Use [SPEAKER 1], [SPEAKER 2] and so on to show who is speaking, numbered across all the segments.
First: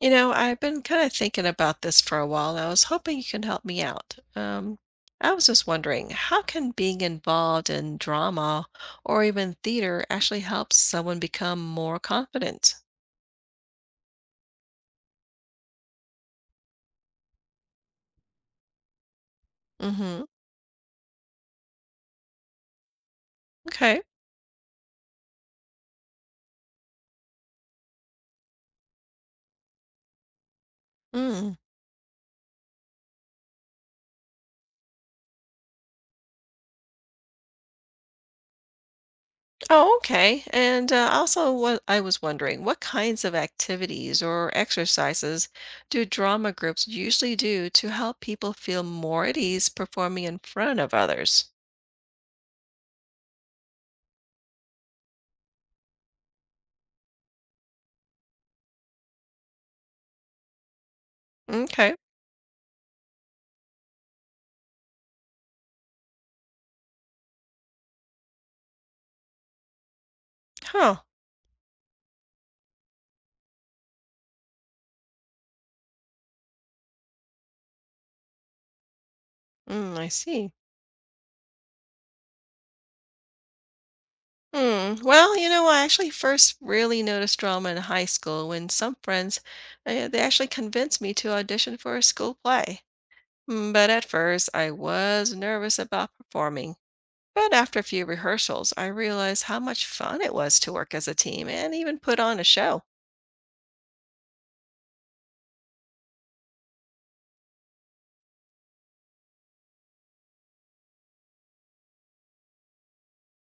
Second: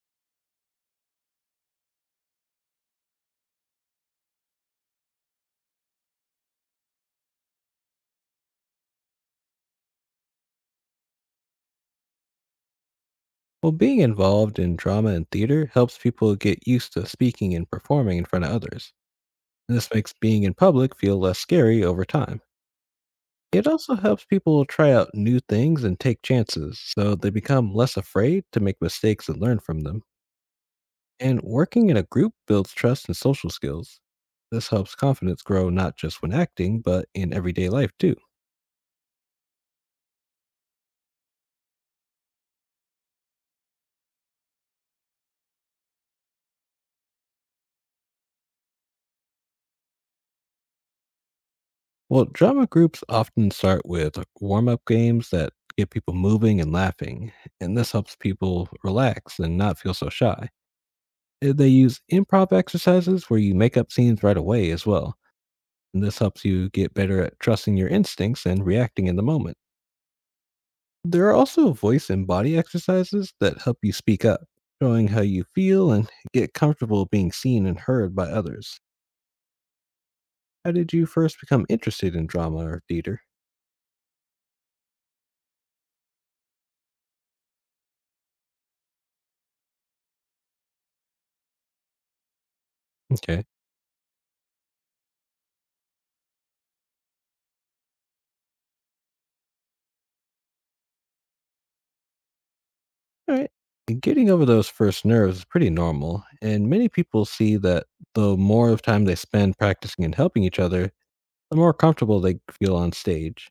[SPEAKER 1] I've been kind of thinking about this for a while, and I was hoping you can help me out. I was just wondering, how can being involved in drama or even theater actually help someone become more confident?
[SPEAKER 2] Well, being involved in drama and theater helps people get used to speaking and performing in front of others. This makes
[SPEAKER 1] Mm-hmm.
[SPEAKER 2] being in public feel less scary over time. It also
[SPEAKER 1] Okay.
[SPEAKER 2] helps people try out new things and take chances, so they become less afraid to make mistakes and learn from them. And
[SPEAKER 1] Mm.
[SPEAKER 2] working in a group builds trust and social skills. This helps confidence grow not just when acting, but in everyday life too.
[SPEAKER 1] Oh, okay. And also, what I was wondering, what kinds of activities or exercises do drama groups usually do to help people feel more at ease performing in front of others?
[SPEAKER 2] Well, drama groups often start with warm up games that get people moving and laughing, and this helps people relax and not feel so shy. They
[SPEAKER 1] Okay.
[SPEAKER 2] use improv exercises where you make up scenes right away as well, and this helps you get better at trusting your instincts and reacting in the moment.
[SPEAKER 1] Huh.
[SPEAKER 2] There are also voice and body exercises that help you speak up, showing how you feel and get comfortable being seen and heard by others.
[SPEAKER 1] Mm, I see.
[SPEAKER 2] How did you first become interested in drama or theater?
[SPEAKER 1] Hmm. Well, I actually first really noticed drama in high school when some friends, they actually convinced me to audition for a school play.
[SPEAKER 2] Okay.
[SPEAKER 1] Mm. But at first, I was nervous about performing. But after a few rehearsals, I realized how much fun it was to work as a team and even put on a show.
[SPEAKER 2] All right. Getting over those first nerves is pretty normal, and many people see that the more of time they spend practicing and helping each other, the more comfortable they feel on stage.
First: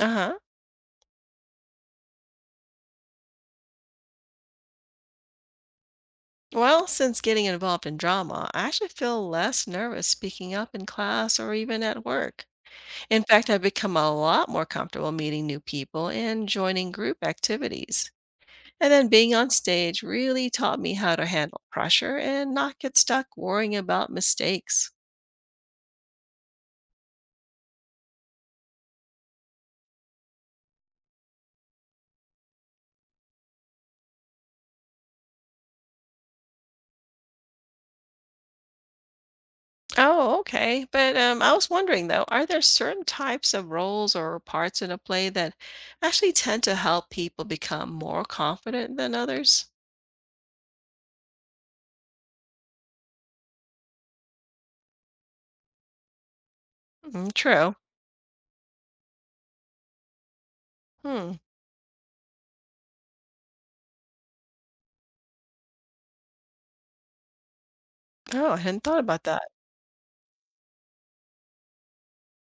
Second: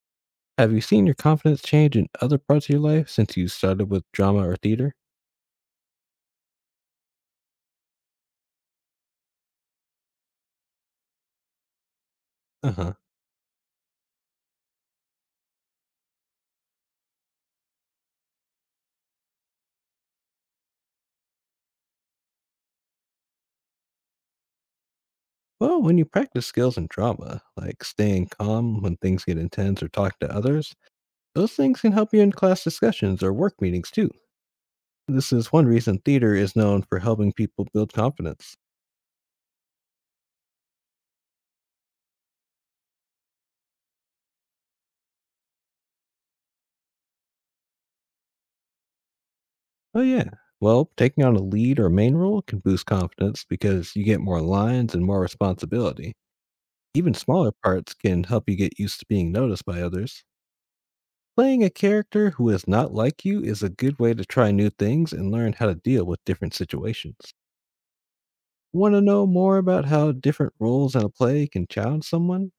[SPEAKER 1] Uh-huh.
[SPEAKER 2] Have you seen your confidence change in other parts of your life since you started with drama or theater?
[SPEAKER 1] Well, since getting involved in drama, I actually feel less nervous speaking up in class or even at work.
[SPEAKER 2] Uh huh.
[SPEAKER 1] In fact, I've become a lot more comfortable meeting new people and joining group activities. And then being on stage really taught me how to handle pressure and not get stuck worrying about mistakes.
[SPEAKER 2] Well, when you practice skills in drama, like staying calm when things get intense or talking to others, those things can help you in class discussions or work meetings too. This is one reason theater is known for helping people build confidence.
[SPEAKER 1] Oh, okay. But I was wondering though, are there certain types of roles or parts in a play that actually tend to help people become more confident than others?
[SPEAKER 2] Oh, yeah. Well, taking on a lead or main role can boost confidence because you get more lines and more responsibility. Even
[SPEAKER 1] Mm,
[SPEAKER 2] smaller
[SPEAKER 1] true.
[SPEAKER 2] parts can help you get used to being noticed by others.
[SPEAKER 1] Hmm.
[SPEAKER 2] Playing a character who is not like you is a good way to try new things and learn how to deal with different situations.
[SPEAKER 1] Oh, I hadn't
[SPEAKER 2] Want
[SPEAKER 1] thought
[SPEAKER 2] to
[SPEAKER 1] about
[SPEAKER 2] know
[SPEAKER 1] that.
[SPEAKER 2] more about how different roles in a play can challenge someone?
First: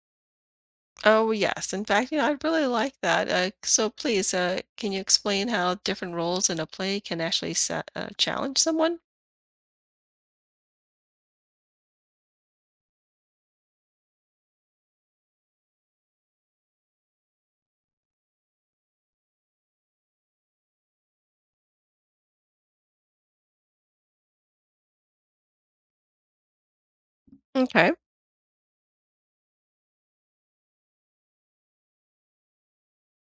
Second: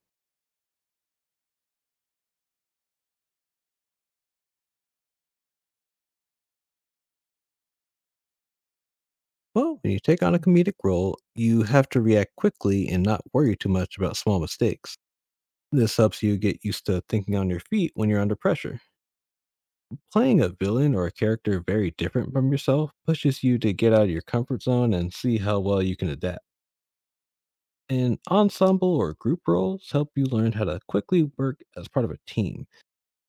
[SPEAKER 1] Oh, yes. In fact, I'd really like that. So please, can you explain how different roles in a play can actually challenge someone?
[SPEAKER 2] Well, when you take on a comedic role, you have to react quickly and not worry too much about small mistakes. This helps you get used to thinking on your feet when you're under pressure. Playing a villain or a character very different from yourself pushes you to get out of your comfort zone and see how well you can adapt.
[SPEAKER 1] Okay.
[SPEAKER 2] And ensemble or group roles help you learn how to quickly work as part of a team.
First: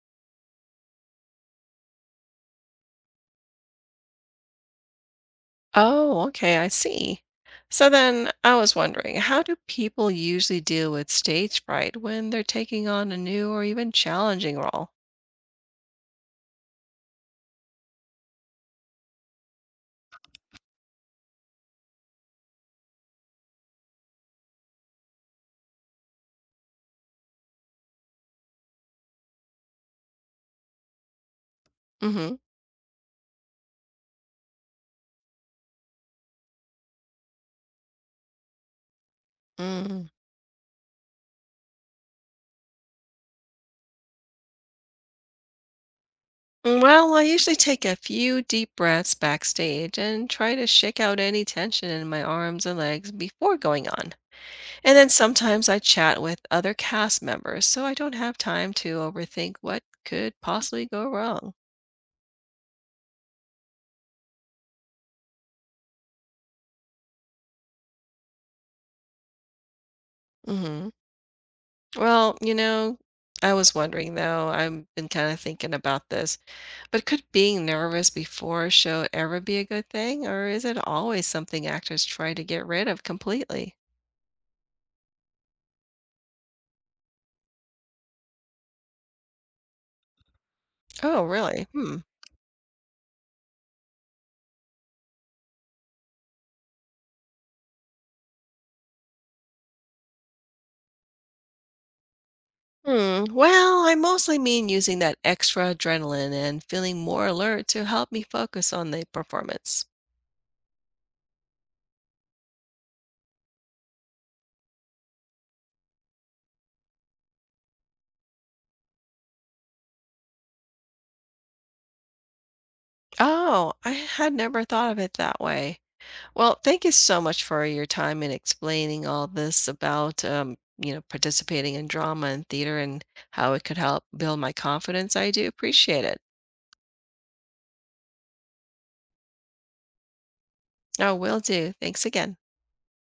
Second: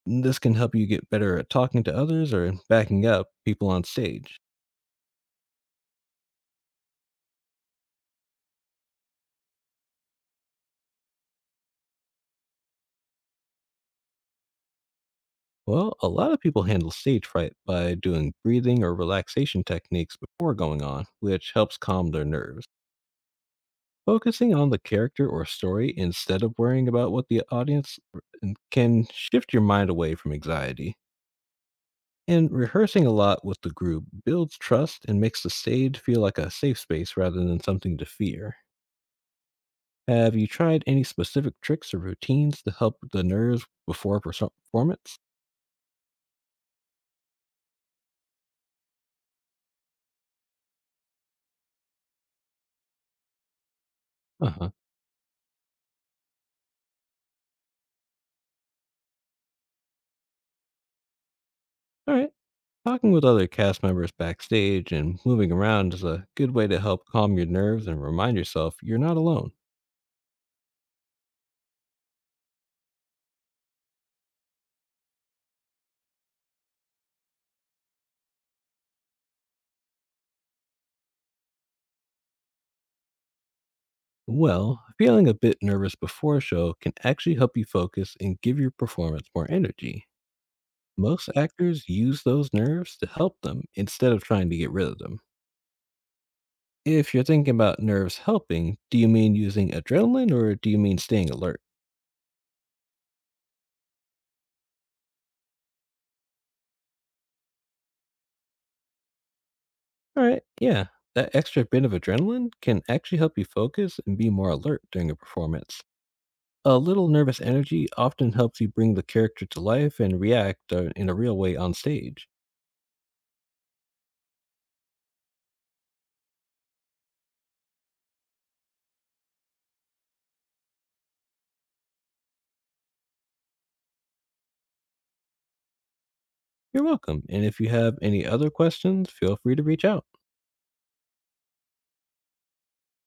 [SPEAKER 2] And this can help you get better at talking to others or backing up people on stage.
[SPEAKER 1] Oh, okay, I see. So then I was wondering, how do people usually deal with stage fright when they're taking on a new or even challenging role?
[SPEAKER 2] Well, a lot of people handle stage fright by doing breathing or relaxation techniques before going on, which helps calm their nerves. Focusing on the character or story instead of worrying about what the audience can shift your mind away from anxiety.
[SPEAKER 1] Mm-hmm.
[SPEAKER 2] And rehearsing a lot with the group builds trust and makes the stage feel like a safe space rather than something to fear.
[SPEAKER 1] Mm.
[SPEAKER 2] Have you tried any specific tricks or routines to help with the nerves before a performance?
[SPEAKER 1] Well, I usually take a few deep breaths backstage and try to shake out any tension in my arms and legs before going on.
[SPEAKER 2] Uh huh.
[SPEAKER 1] And then sometimes I chat with other cast members so I don't have time to overthink what could possibly go wrong.
[SPEAKER 2] All right. Talking with other cast members backstage and moving around is a good way to help calm your nerves and remind yourself you're not alone.
[SPEAKER 1] Mm-hmm. Well, I was wondering though, I've been kind of thinking about this, but could being nervous before a show ever be a good thing, or is it always something actors try to get rid of completely?
[SPEAKER 2] Well, feeling a bit nervous before a show can actually help you focus and give your performance more energy.
[SPEAKER 1] Oh,
[SPEAKER 2] Most
[SPEAKER 1] really?
[SPEAKER 2] actors
[SPEAKER 1] Hmm.
[SPEAKER 2] use those nerves to help them instead of trying to get rid of them. If you're thinking about nerves helping, do you mean using adrenaline or do you mean staying alert?
[SPEAKER 1] Hmm. Well, I mostly mean using that extra adrenaline and feeling more alert to help me focus on the performance.
[SPEAKER 2] All right, yeah, that extra bit of adrenaline can actually help you focus and be more alert during a performance. A little nervous energy often helps you bring the character to life and react in a real way on stage.
[SPEAKER 1] Oh, I had never thought of it that way. Well, thank you so much for your time and explaining all this about, participating in drama and theater and how it could help build my confidence. I do appreciate it.
[SPEAKER 2] You're welcome. And if you have any other questions, feel free to reach out.
[SPEAKER 1] Oh, will do. Thanks again.